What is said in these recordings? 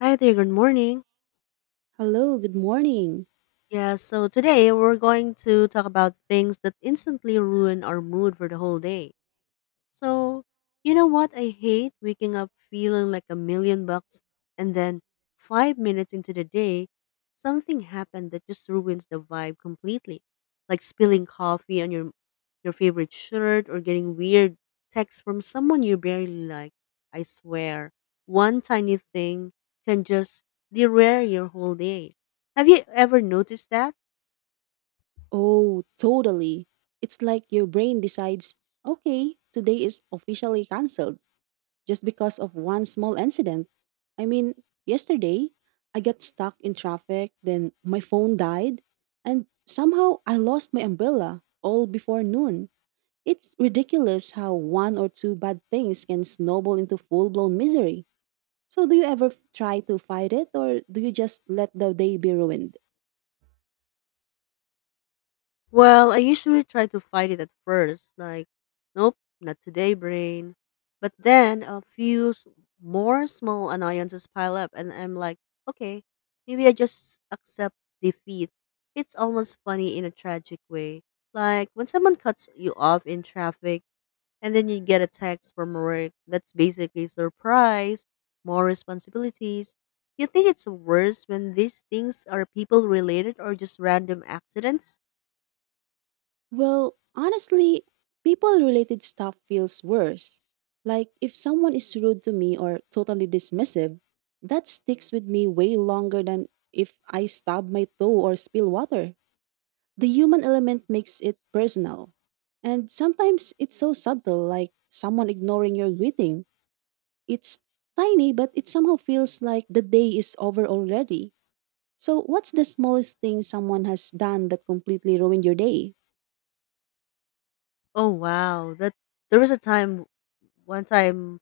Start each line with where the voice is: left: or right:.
left: Hi there, good morning.
right: Hello, good morning.
left: Yeah, so today we're going to talk about things that instantly ruin our mood for the whole day. So, you know what? I hate waking up feeling like a million bucks, and then 5 minutes into the day, something happened that just ruins the vibe completely. Like spilling coffee on your favorite shirt, or getting weird texts from someone you barely like. I swear, one tiny thing can just derail your whole day. Have you ever noticed that?
right: Oh, totally. It's like your brain decides, okay, today is officially cancelled just because of one small incident. I mean, yesterday, I got stuck in traffic, then my phone died, and somehow I lost my umbrella all before noon. It's ridiculous how one or two bad things can snowball into full blown misery. So, do you ever try to fight it, or do you just let the day be ruined?
left: Well, I usually try to fight it at first, like, nope, not today, brain. But then more small annoyances pile up, and I'm like, okay, maybe I just accept defeat. It's almost funny in a tragic way. Like, when someone cuts you off in traffic, and then you get a text from work that's basically surprise, more responsibilities. You think it's worse when these things are people related or just random accidents?
right: Well, honestly, people related stuff feels worse. Like if someone is rude to me or totally dismissive, that sticks with me way longer than if I stub my toe or spill water. The human element makes it personal. And sometimes it's so subtle, like someone ignoring your greeting. It's tiny, but it somehow feels like the day is over already. So, what's the smallest thing someone has done that completely ruined your day?
left: Oh wow, that there was a time, one time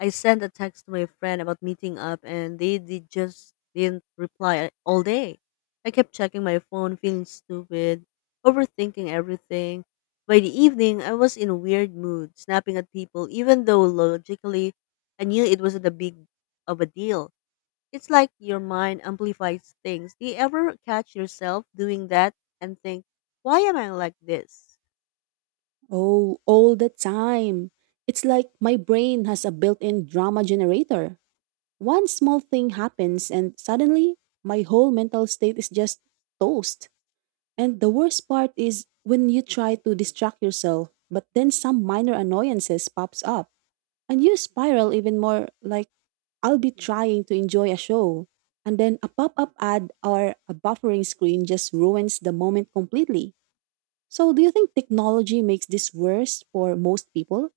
left: I sent a text to my friend about meeting up, and they just didn't reply all day. I kept checking my phone, feeling stupid, overthinking everything. By the evening, I was in a weird mood, snapping at people, even though logically I knew it wasn't a big of a deal. It's like your mind amplifies things. Do you ever catch yourself doing that and think, why am I like this?
right: Oh, all the time. It's like my brain has a built in drama generator. One small thing happens, and suddenly my whole mental state is just toast. And the worst part is when you try to distract yourself, but then some minor annoyances pops up, and you spiral even more like I'll be trying to enjoy a show. And then a pop up ad or a buffering screen just ruins the moment completely. So, do you think technology makes this worse for most people?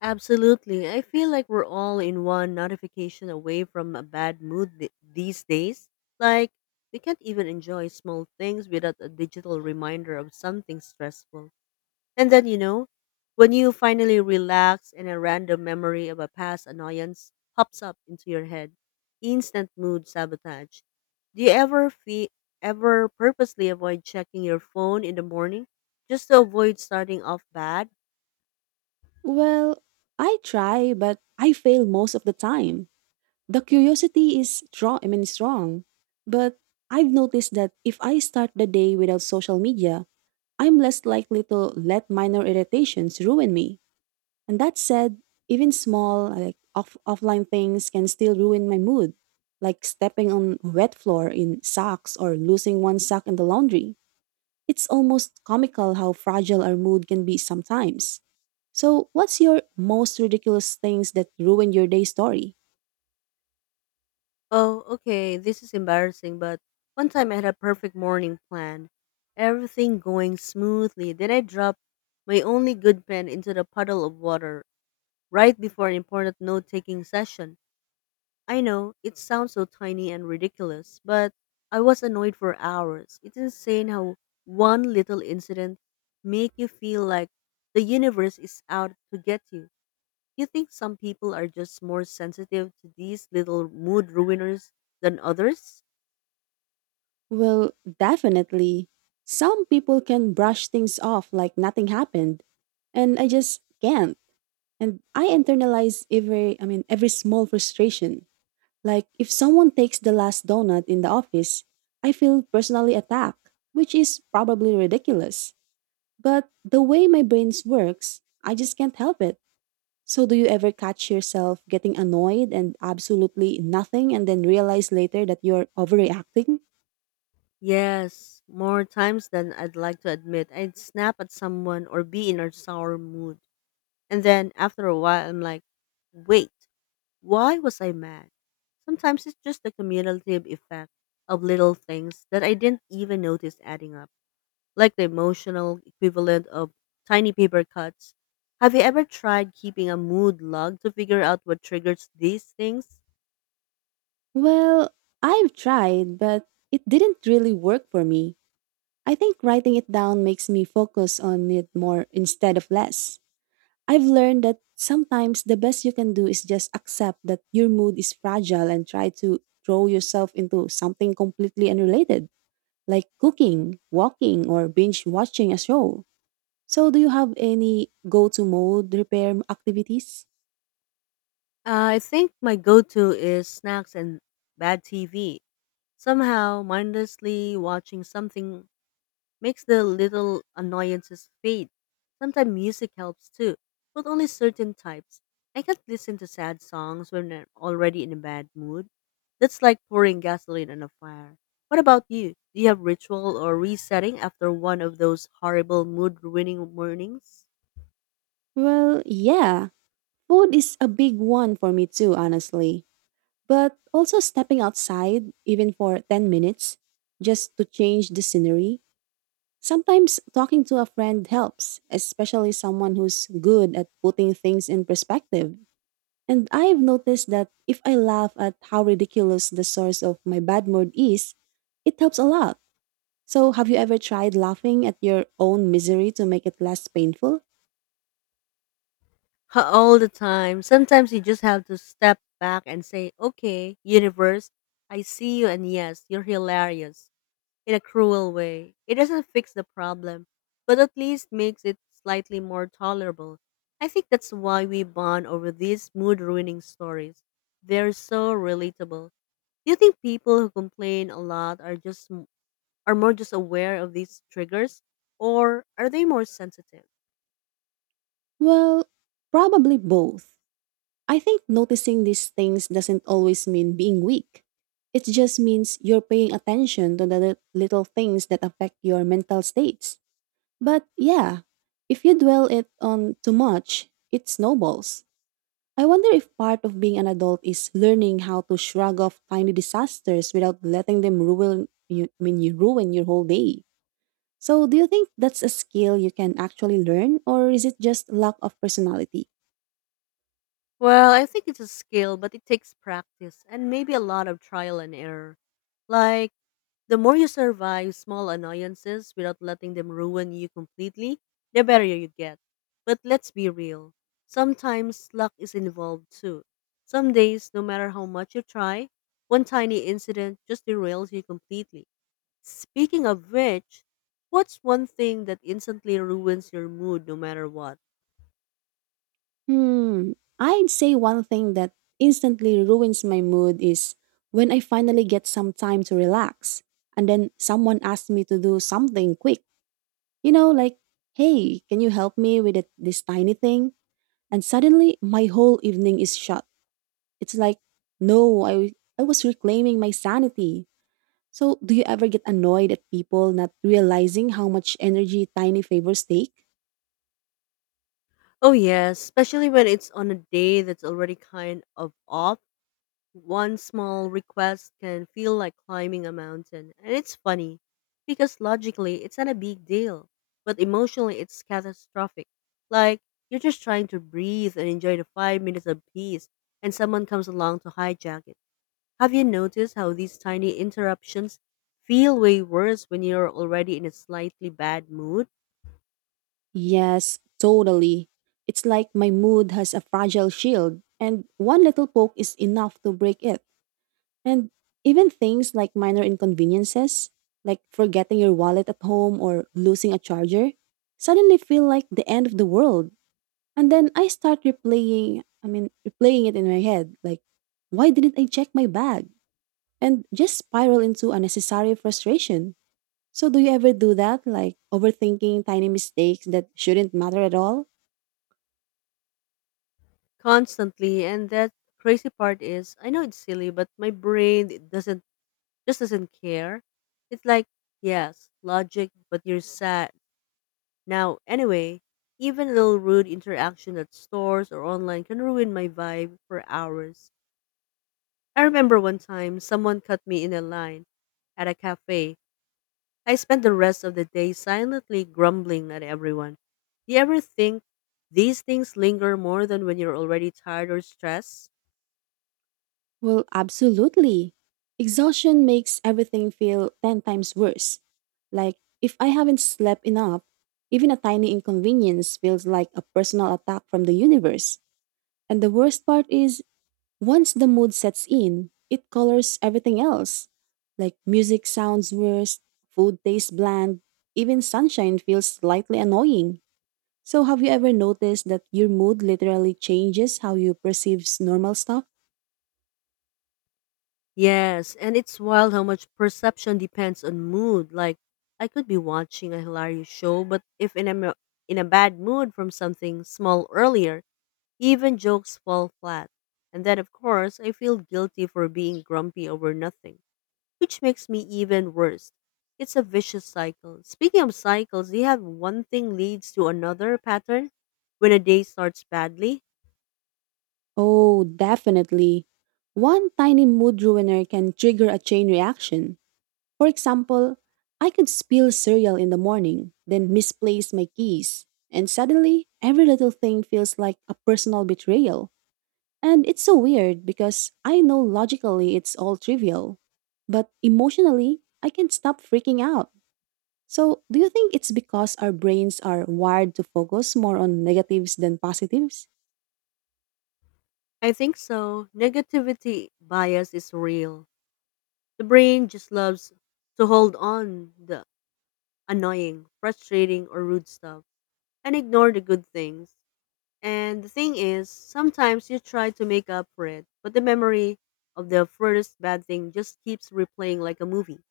left: Absolutely. I feel like we're all in one notification away from a bad mood these days. Like, we can't even enjoy small things without a digital reminder of something stressful. And then, you know, when you finally relax and a random memory of a past annoyance pops up into your head, instant mood sabotage. Do you ever purposely avoid checking your phone in the morning just to avoid starting off bad?
right: Well, I try, but I fail most of the time. The curiosity is strong, strong. But I've noticed that if I start the day without social media, I'm less likely to let minor irritations ruin me. And that said, even small, like offline things can still ruin my mood, like stepping on wet floor in socks or losing one sock in the laundry. It's almost comical how fragile our mood can be sometimes. So, what's your most ridiculous things that ruin your day story?
left: Oh, okay, this is embarrassing, but one time I had a perfect morning plan, everything going smoothly. Then I dropped my only good pen into the puddle of water right before an important note taking session. I know, it sounds so tiny and ridiculous, but I was annoyed for hours. It's insane how one little incident make you feel like the universe is out to get you. You think some people are just more sensitive to these little mood ruiners than others?
right: Well, definitely. Some people can brush things off like nothing happened, and I just can't. And I internalize every small frustration. Like if someone takes the last donut in the office, I feel personally attacked, which is probably ridiculous. But the way my brains works, I just can't help it. So, do you ever catch yourself getting annoyed and absolutely nothing and then realize later that you're overreacting?
left: Yes, more times than I'd like to admit, I'd snap at someone or be in a sour mood. And then after a while, I'm like, wait, why was I mad? Sometimes it's just the cumulative effect of little things that I didn't even notice adding up, like the emotional equivalent of tiny paper cuts. Have you ever tried keeping a mood log to figure out what triggers these things?
right: Well, I've tried, but it didn't really work for me. I think writing it down makes me focus on it more instead of less. I've learned that sometimes the best you can do is just accept that your mood is fragile and try to throw yourself into something completely unrelated, like cooking, walking, or binge watching a show. So, do you have any go to mode repair activities?
left: I think my go to is snacks and bad TV. Somehow, mindlessly watching something makes the little annoyances fade. Sometimes music helps too, but only certain types. I can't listen to sad songs when I'm already in a bad mood. That's like pouring gasoline on a fire. What about you? Do you have ritual or resetting after one of those horrible mood ruining mornings?
right: Well, yeah. Food is a big one for me too, honestly. But also stepping outside, even for 10 minutes, just to change the scenery. Sometimes talking to a friend helps, especially someone who's good at putting things in perspective. And I've noticed that if I laugh at how ridiculous the source of my bad mood is, it helps a lot. So, have you ever tried laughing at your own misery to make it less painful?
left: All the time. Sometimes you just have to step back and say, okay, universe, I see you, and yes, you're hilarious. In a cruel way. It doesn't fix the problem, but at least makes it slightly more tolerable. I think that's why we bond over these mood ruining stories. They're so relatable. Do you think people who complain a lot are more just aware of these triggers, or are they more sensitive?
right: Well, probably both. I think noticing these things doesn't always mean being weak. It just means you're paying attention to the little things that affect your mental states. But yeah, if you dwell it on too much, it snowballs. I wonder if part of being an adult is learning how to shrug off tiny disasters without letting them ruin you I mean you ruin your whole day. So, do you think that's a skill you can actually learn, or is it just lack of personality?
left: Well, I think it's a skill, but it takes practice and maybe a lot of trial and error. Like, the more you survive small annoyances without letting them ruin you completely, the better you get. But let's be real. Sometimes luck is involved too. Some days, no matter how much you try, one tiny incident just derails you completely. Speaking of which, what's one thing that instantly ruins your mood no matter what?
right: Hmm, I'd say one thing that instantly ruins my mood is when I finally get some time to relax, and then someone asks me to do something quick. You know, like, hey, can you help me with it, this tiny thing? And suddenly, my whole evening is shut. It's like, no, I was reclaiming my sanity. So, do you ever get annoyed at people not realizing how much energy tiny favors take?
left: Oh, yes, especially when it's on a day that's already kind of off. One small request can feel like climbing a mountain, and it's funny because logically it's not a big deal, but emotionally it's catastrophic. Like, you're just trying to breathe and enjoy the 5 minutes of peace, and someone comes along to hijack it. Have you noticed how these tiny interruptions feel way worse when you're already in a slightly bad mood?
right: Yes, totally. It's like my mood has a fragile shield, and one little poke is enough to break it. And even things like minor inconveniences, like forgetting your wallet at home or losing a charger, suddenly feel like the end of the world. And then I start replaying it in my head, like, why didn't I check my bag? And just spiral into unnecessary frustration. So, do you ever do that? Like overthinking tiny mistakes that shouldn't matter at all?
left: Constantly, and that crazy part is I know it's silly, but my brain doesn't just doesn't care. It's like, yes, logic, but you're sad. Now, anyway, even a little rude interaction at stores or online can ruin my vibe for hours. I remember one time someone cut me in a line at a cafe. I spent the rest of the day silently grumbling at everyone. Do you ever think these things linger more than when you're already tired or stressed?
right: Well, absolutely. Exhaustion makes everything feel 10 times worse. Like, if I haven't slept enough, even a tiny inconvenience feels like a personal attack from the universe. And the worst part is, once the mood sets in, it colors everything else. Like music sounds worse, food tastes bland, even sunshine feels slightly annoying. So, have you ever noticed that your mood literally changes how you perceive normal stuff?
left: Yes, and it's wild how much perception depends on mood. Like, I could be watching a hilarious show, but if in a bad mood from something small earlier, even jokes fall flat. And then, of course, I feel guilty for being grumpy over nothing, which makes me even worse. It's a vicious cycle. Speaking of cycles, do you have one thing leads to another pattern when a day starts badly?
right: Oh, definitely. One tiny mood ruiner can trigger a chain reaction. For example, I could spill cereal in the morning, then misplace my keys, and suddenly every little thing feels like a personal betrayal. And it's so weird because I know logically it's all trivial, but emotionally, I can't stop freaking out. So, do you think it's because our brains are wired to focus more on negatives than positives?
left: I think so. Negativity bias is real. The brain just loves to hold on the annoying, frustrating, or rude stuff, and ignore the good things. And the thing is, sometimes you try to make up for it, but the memory of the furthest bad thing just keeps replaying like a movie.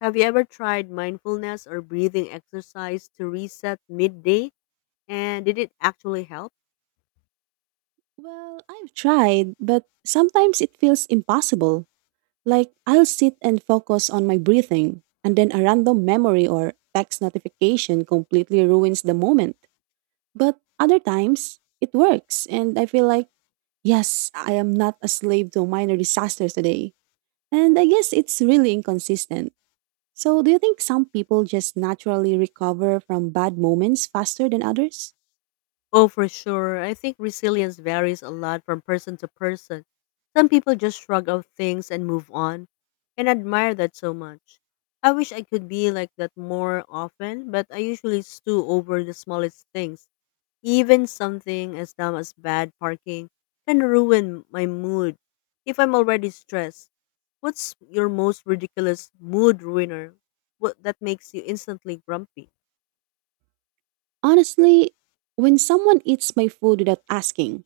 left: Have you ever tried mindfulness or breathing exercise to reset midday? And did it actually help?
right: Well, I've tried, but sometimes it feels impossible. Like, I'll sit and focus on my breathing, and then a random memory or text notification completely ruins the moment. But other times, it works, and I feel like, yes, I am not a slave to minor disasters today. And I guess it's really inconsistent. So, do you think some people just naturally recover from bad moments faster than others?
left: Oh, for sure. I think resilience varies a lot from person to person. Some people just shrug off things and move on, and admire that so much. I wish I could be like that more often, but I usually stew over the smallest things. Even something as dumb as bad parking can ruin my mood if I'm already stressed. What's your most ridiculous mood ruiner? What that makes you instantly grumpy?
right: Honestly, when someone eats my food without asking,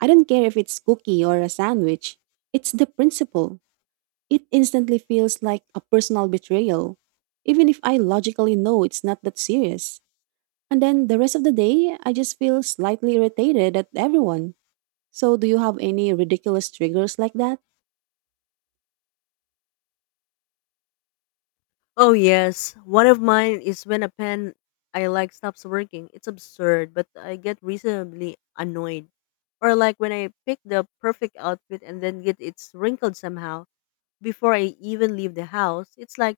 right: I don't care if it's cookie or a sandwich, it's the principle. It instantly feels like a personal betrayal, even if I logically know it's not that serious. And then the rest of the day, I just feel slightly irritated at everyone. So, do you have any ridiculous triggers like that?
left: Oh yes, one of mine is when a pen I like stops working. It's absurd, but I get reasonably annoyed. Or like when I pick the perfect outfit and then get it wrinkled somehow before I even leave the house. It's like,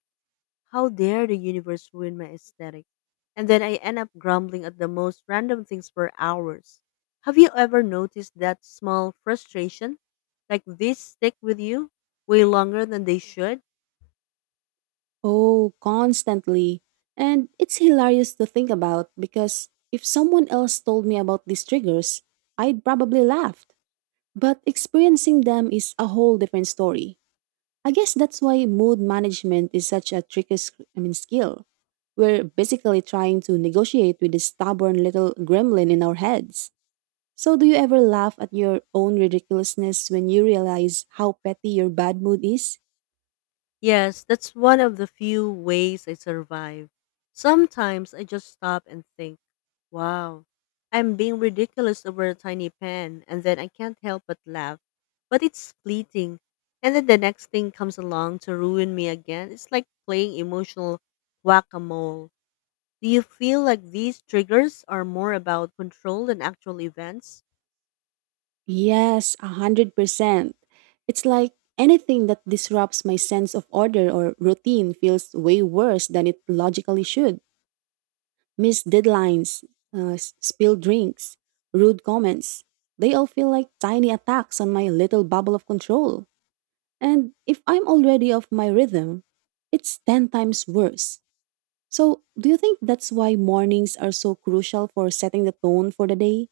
left: how dare the universe ruin my aesthetic? And then I end up grumbling at the most random things for hours. Have you ever noticed that small frustration? Like these stick with you way longer than they should?
right: Oh, constantly. And it's hilarious to think about because if someone else told me about these triggers, I'd probably laughed. But experiencing them is a whole different story. I guess that's why mood management is such a tricky skill. We're basically trying to negotiate with this stubborn little gremlin in our heads. So, do you ever laugh at your own ridiculousness when you realize how petty your bad mood is?
left: Yes, that's one of the few ways I survive. Sometimes I just stop and think, wow, I'm being ridiculous over a tiny pen, and then I can't help but laugh. But it's fleeting. And then the next thing comes along to ruin me again. It's like playing emotional whack a mole. Do you feel like these triggers are more about control than actual events?
right: Yes, 100%. It's like anything that disrupts my sense of order or routine feels way worse than it logically should. Missed deadlines, spilled drinks, rude comments. They all feel like tiny attacks on my little bubble of control. And if I'm already off my rhythm, it's 10 times worse. So, do you think that's why mornings are so crucial for setting the tone for the day?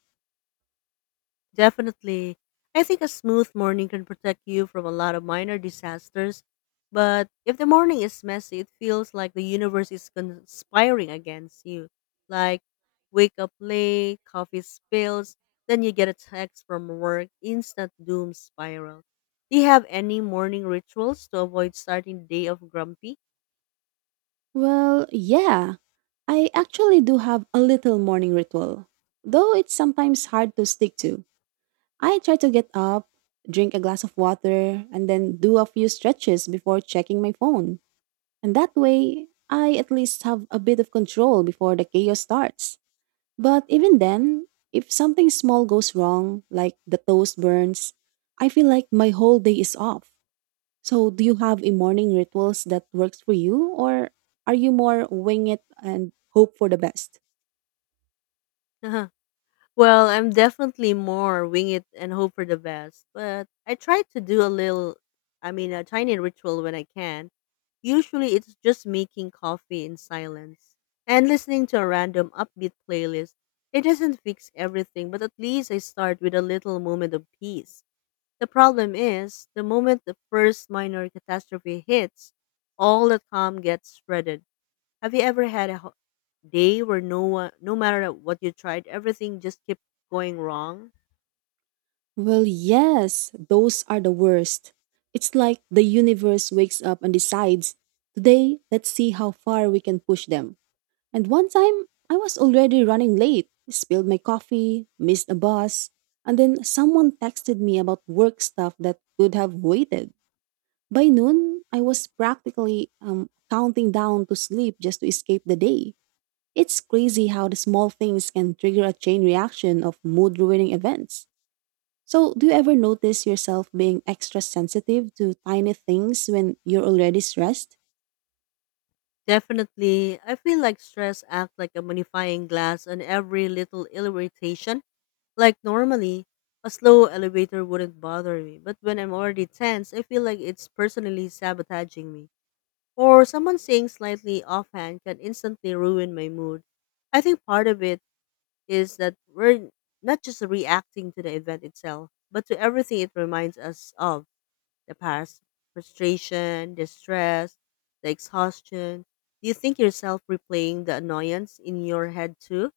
left: Definitely. I think a smooth morning can protect you from a lot of minor disasters, but if the morning is messy, it feels like the universe is conspiring against you. Like, wake up late, coffee spills, then you get a text from work, instant doom spiral. Do you have any morning rituals to avoid starting the day off grumpy?
right: Well, yeah, I actually do have a little morning ritual, though it's sometimes hard to stick to. I try to get up, drink a glass of water, and then do a few stretches before checking my phone. And that way, I at least have a bit of control before the chaos starts. But even then, if something small goes wrong, like the toast burns, I feel like my whole day is off. So, do you have a morning rituals that works for you, or are you more wing it and hope for the best?
left: Well, I'm definitely more wing it and hope for the best, but I try to do a little, I mean, a tiny ritual when I can. Usually it's just making coffee in silence and listening to a random upbeat playlist. It doesn't fix everything, but at least I start with a little moment of peace. The problem is, the moment the first minor catastrophe hits, all the calm gets shredded. Have you ever had a day where no one, no matter what you tried, everything just kept going wrong?
right: Well, yes, those are the worst. It's like the universe wakes up and decides, today, let's see how far we can push them. And one time, I was already running late, spilled my coffee, missed a bus, and then someone texted me about work stuff that could have waited. By noon, I was practically counting down to sleep just to escape the day. It's crazy how the small things can trigger a chain reaction of mood ruining events. So, do you ever notice yourself being extra sensitive to tiny things when you're already stressed?
left: Definitely, I feel like stress acts like a magnifying glass on every little irritation. Like normally, a slow elevator wouldn't bother me, but when I'm already tense, I feel like it's personally sabotaging me. Or someone saying slightly offhand can instantly ruin my mood. I think part of it is that we're not just reacting to the event itself, but to everything it reminds us of, the past frustration, the stress, the exhaustion. Do you think yourself replaying the annoyance in your head too?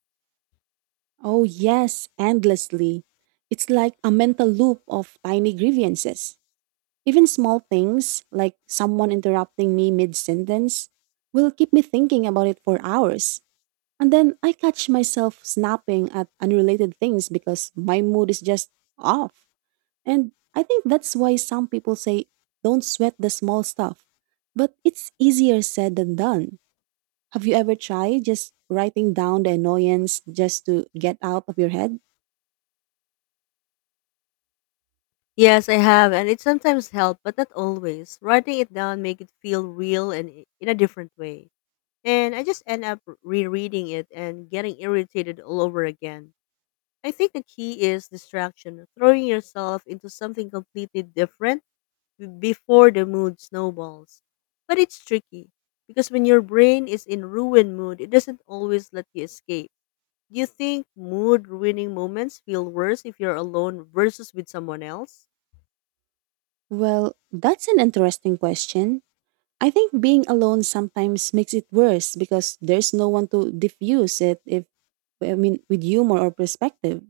right: Oh, yes, endlessly. It's like a mental loop of tiny grievances. Even small things, like someone interrupting me mid sentence, will keep me thinking about it for hours. And then I catch myself snapping at unrelated things because my mood is just off. And I think that's why some people say, don't sweat the small stuff. But it's easier said than done. Have you ever tried just writing down the annoyance just to get out of your head?
left: Yes, I have, and it sometimes helps, but not always. Writing it down make it feel real and in a different way. And I just end up rereading it and getting irritated all over again. I think the key is distraction, throwing yourself into something completely different before the mood snowballs. But it's tricky because when your brain is in ruin mood, it doesn't always let you escape. Do you think mood ruining moments feel worse if you're alone versus with someone else?
right: Well, that's an interesting question. I think being alone sometimes makes it worse because there's no one to diffuse it if I mean with humor or perspective.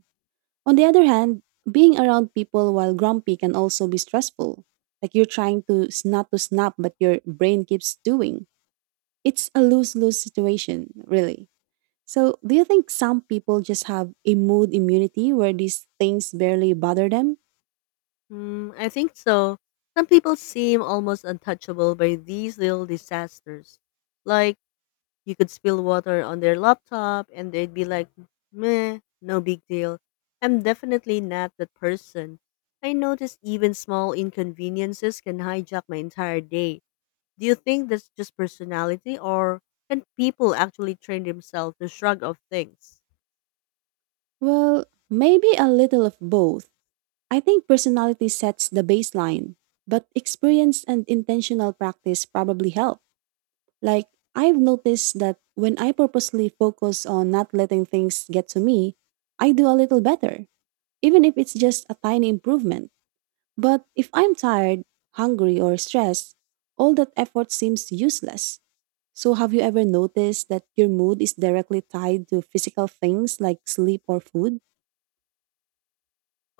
right: On the other hand, being around people while grumpy can also be stressful. Like you're trying to not to snap, but your brain keeps doing. It's a lose lose situation, really. So, do you think some people just have a mood immunity where these things barely bother them?
left: Hmm, I think so. Some people seem almost untouchable by these little disasters. Like, you could spill water on their laptop and they'd be like, meh, no big deal. I'm definitely not that person. I notice even small inconveniences can hijack my entire day. Do you think that's just personality, or can people actually train themselves to shrug off things?
right: Well, maybe a little of both. I think personality sets the baseline, but experience and intentional practice probably help. Like, I've noticed that when I purposely focus on not letting things get to me, I do a little better, even if it's just a tiny improvement. But if I'm tired, hungry, or stressed, all that effort seems useless. So, have you ever noticed that your mood is directly tied to physical things like sleep or food?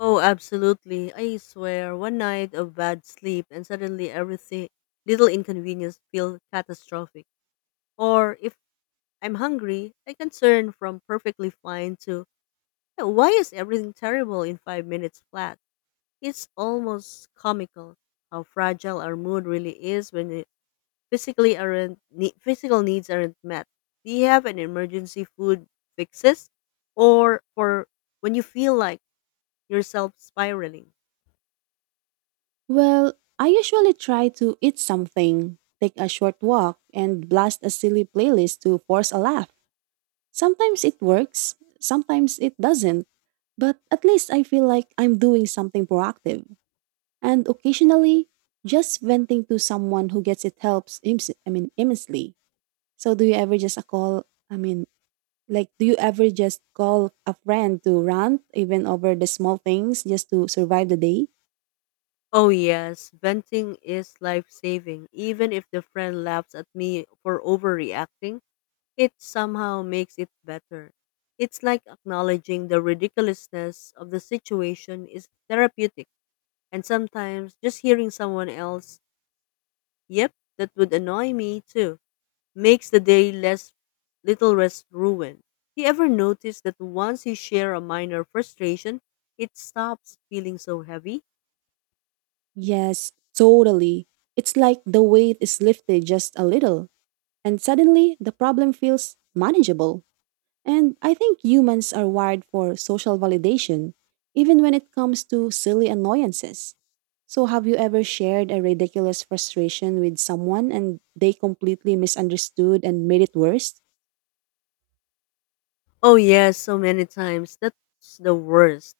left: Oh, absolutely. I swear, one night of bad sleep and suddenly everything, little inconvenience feel catastrophic. Or if I'm hungry, I can turn from perfectly fine to, yeah, why is everything terrible in 5 minutes flat? It's almost comical how fragile our mood really is when it physical needs aren't met. Do you have an emergency food fixes, or for when you feel like yourself spiraling?
right: Well, I usually try to eat something, take a short walk, and blast a silly playlist to force a laugh. Sometimes it works, sometimes it doesn't, but at least I feel like I'm doing something proactive. And occasionally, just venting to someone who gets it helps, immensely. So, do you ever just a call? I mean, like, do you ever just call a friend to rant, even over the small things, just to survive the day?
left: Oh yes, venting is life saving. Even if the friend laughs at me for overreacting, it somehow makes it better. It's like acknowledging the ridiculousness of the situation is therapeutic. And sometimes just hearing someone else, yep, that would annoy me too, makes the day less, little less ruined. You ever notice that once you share a minor frustration, it stops feeling so heavy?
right: Yes, totally. It's like the weight is lifted just a little, and suddenly the problem feels manageable. And I think humans are wired for social validation, even when it comes to silly annoyances. So, have you ever shared a ridiculous frustration with someone and they completely misunderstood and made it worse?
left: Oh yes, so many times. That's the worst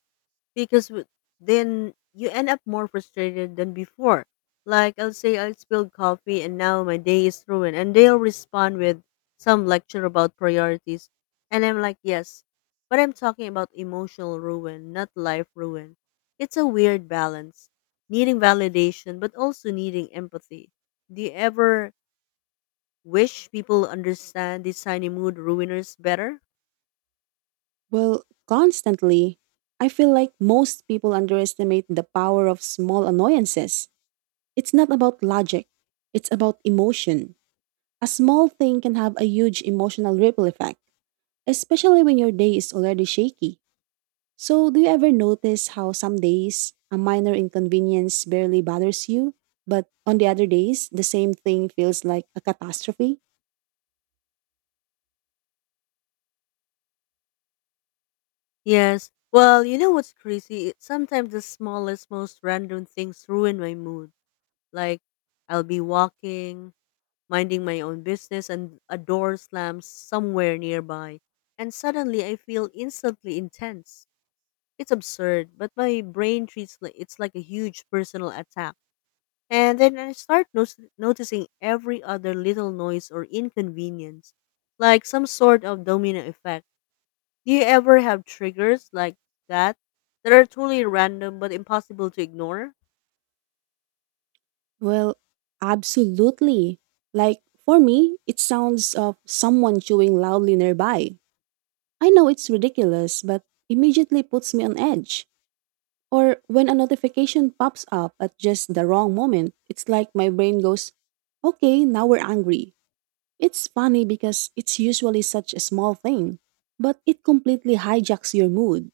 left: because then you end up more frustrated than before. Like, I'll say I spilled coffee and now my day is ruined, and they'll respond with some lecture about priorities, and I'm like, yes, but I'm talking about emotional ruin, not life ruin. It's a weird balance, needing validation but also needing empathy. Do you ever wish people understand these tiny mood ruiners better?
right: Well, constantly. I feel like most people underestimate the power of small annoyances. It's not about logic, it's about emotion. A small thing can have a huge emotional ripple effect, especially when your day is already shaky. So, do you ever notice how some days a minor inconvenience barely bothers you, but on the other days, the same thing feels like a catastrophe?
left: Yes. Well, you know what's crazy? Sometimes the smallest, most random things ruin my mood. Like, I'll be walking, minding my own business, and a door slams somewhere nearby. And suddenly I feel instantly intense. It's absurd, but my brain it's like a huge personal attack. And then I start noticing every other little noise or inconvenience, like some sort of domino effect. Do you ever have triggers like that, that are totally random but impossible to ignore?
right: Well, absolutely. Like, for me, it sounds of someone chewing loudly nearby. I know it's ridiculous, but immediately puts me on edge. Or when a notification pops up at just the wrong moment, it's like my brain goes, okay, now we're angry. It's funny because it's usually such a small thing, but it completely hijacks your mood.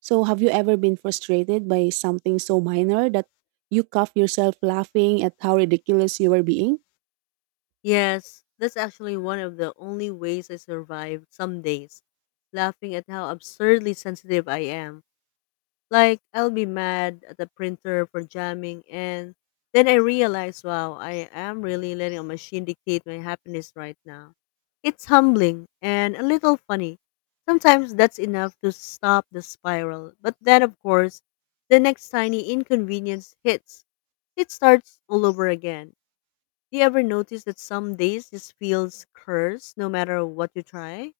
right: So, have you ever been frustrated by something so minor that you cuff yourself laughing at how ridiculous you were being?
left: Yes, that's actually one of the only ways I survive some days, laughing at how absurdly sensitive I am. Like, I'll be mad at the printer for jamming and then I realize, wow, I am really letting a machine dictate my happiness right now. It's humbling and a little funny. Sometimes that's enough to stop the spiral. But then of course, the next tiny inconvenience hits. It starts all over again. Do you ever notice that some days just feels cursed no matter what you try?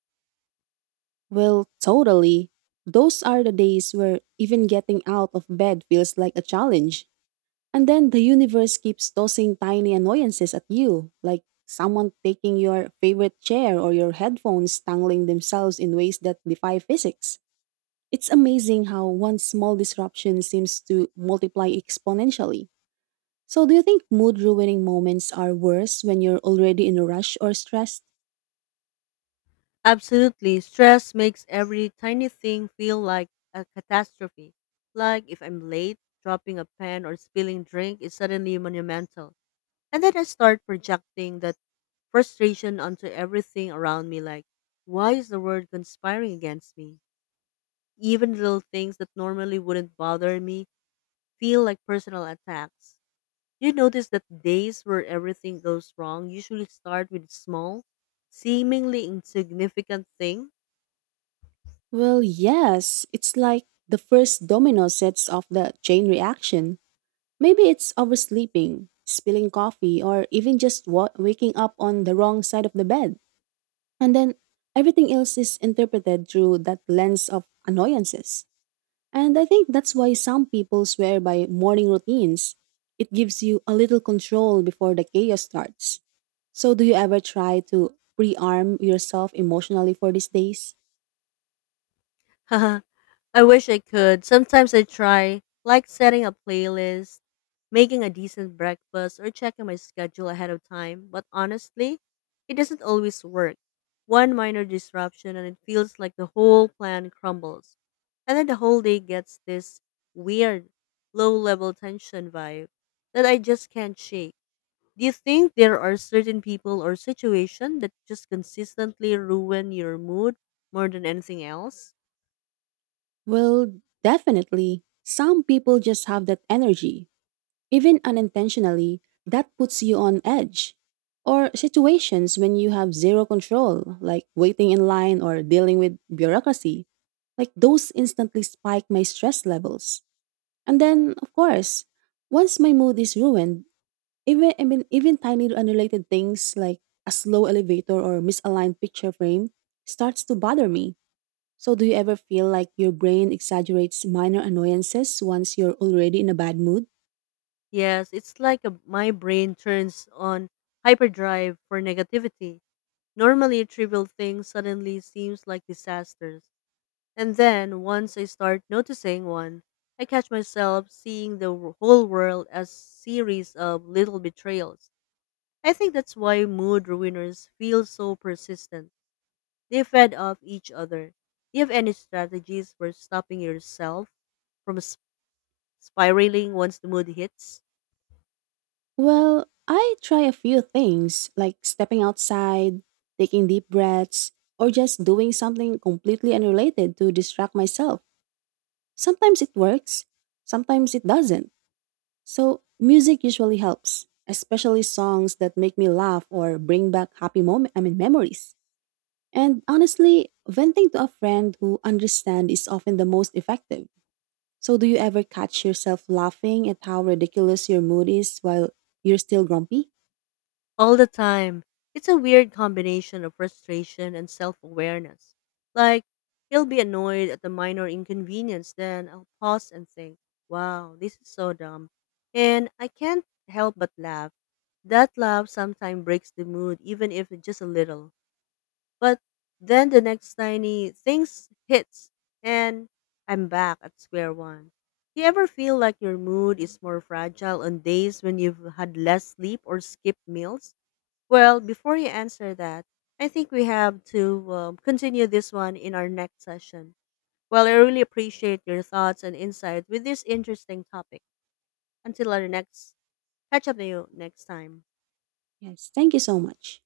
right: Well, totally. Those are the days where even getting out of bed feels like a challenge. And then the universe keeps tossing tiny annoyances at you, like someone taking your favorite chair or your headphones tangling themselves in ways that defy physics. It's amazing how one small disruption seems to multiply exponentially. So, do you think mood ruining moments are worse when you're already in a rush or stressed?
left: Absolutely. Stress makes every tiny thing feel like a catastrophe. Like, if I'm late, dropping a pen or spilling drink is suddenly monumental. And then I start projecting that frustration onto everything around me like, why is the world conspiring against me? Even little things that normally wouldn't bother me feel like personal attacks. You notice that days where everything goes wrong usually start with small, seemingly insignificant thing.
right: Well, yes. It's like the first domino sets off the chain reaction. Maybe it's oversleeping, spilling coffee, or even just waking up on the wrong side of the bed. And then everything else is interpreted through that lens of annoyances. And I think that's why some people swear by morning routines. It gives you a little control before the chaos starts. So, do you ever try to pre arm yourself emotionally for these days?
left: I wish I could. Sometimes I try, like setting a playlist, making a decent breakfast, or checking my schedule ahead of time, but honestly, it doesn't always work. One minor disruption, and it feels like the whole plan crumbles. And then the whole day gets this weird, low level tension vibe that I just can't shake. Do you think there are certain people or situations that just consistently ruin your mood more than anything else?
right: Well, definitely. Some people just have that energy. Even unintentionally, that puts you on edge. Or situations when you have zero control, like waiting in line or dealing with bureaucracy. Like those instantly spike my stress levels. And then, of course, once my mood is ruined, even I mean even tiny unrelated things like a slow elevator or misaligned picture frame starts to bother me. So do you ever feel like your brain exaggerates minor annoyances once you're already in a bad mood?
left: Yes, it's like a, my brain turns on hyperdrive for negativity. Normally, trivial things suddenly seems like disasters. And then, once I start noticing one, I catch myself seeing the whole world as series of little betrayals. I think that's why mood ruiners feel so persistent. They fed off each other. Do you have any strategies for stopping yourself from spiraling once the mood hits?
right: Well, I try a few things like stepping outside, taking deep breaths, or just doing something completely unrelated to distract myself. Sometimes it works, sometimes it doesn't. So, music usually helps, especially songs that make me laugh or bring back happy moment I mean memories. And honestly, venting to a friend who understands is often the most effective. So, do you ever catch yourself laughing at how ridiculous your mood is while you're still grumpy?
left: All the time. It's a weird combination of frustration and self awareness. Like, he'll be annoyed at the minor inconvenience, then I'll pause and think, wow, this is so dumb. And I can't help but laugh. That laugh sometimes breaks the mood, even if it's just a little. But then the next tiny things hits, and I'm back at square one. Do you ever feel like your mood is more fragile on days when you've had less sleep or skipped meals? Well, before you answer that, I think we have to continue this one in our next session. Well, I really appreciate your thoughts and insight with this interesting topic. Until our next, catch up to you next time.
right: Yes, thank you so much.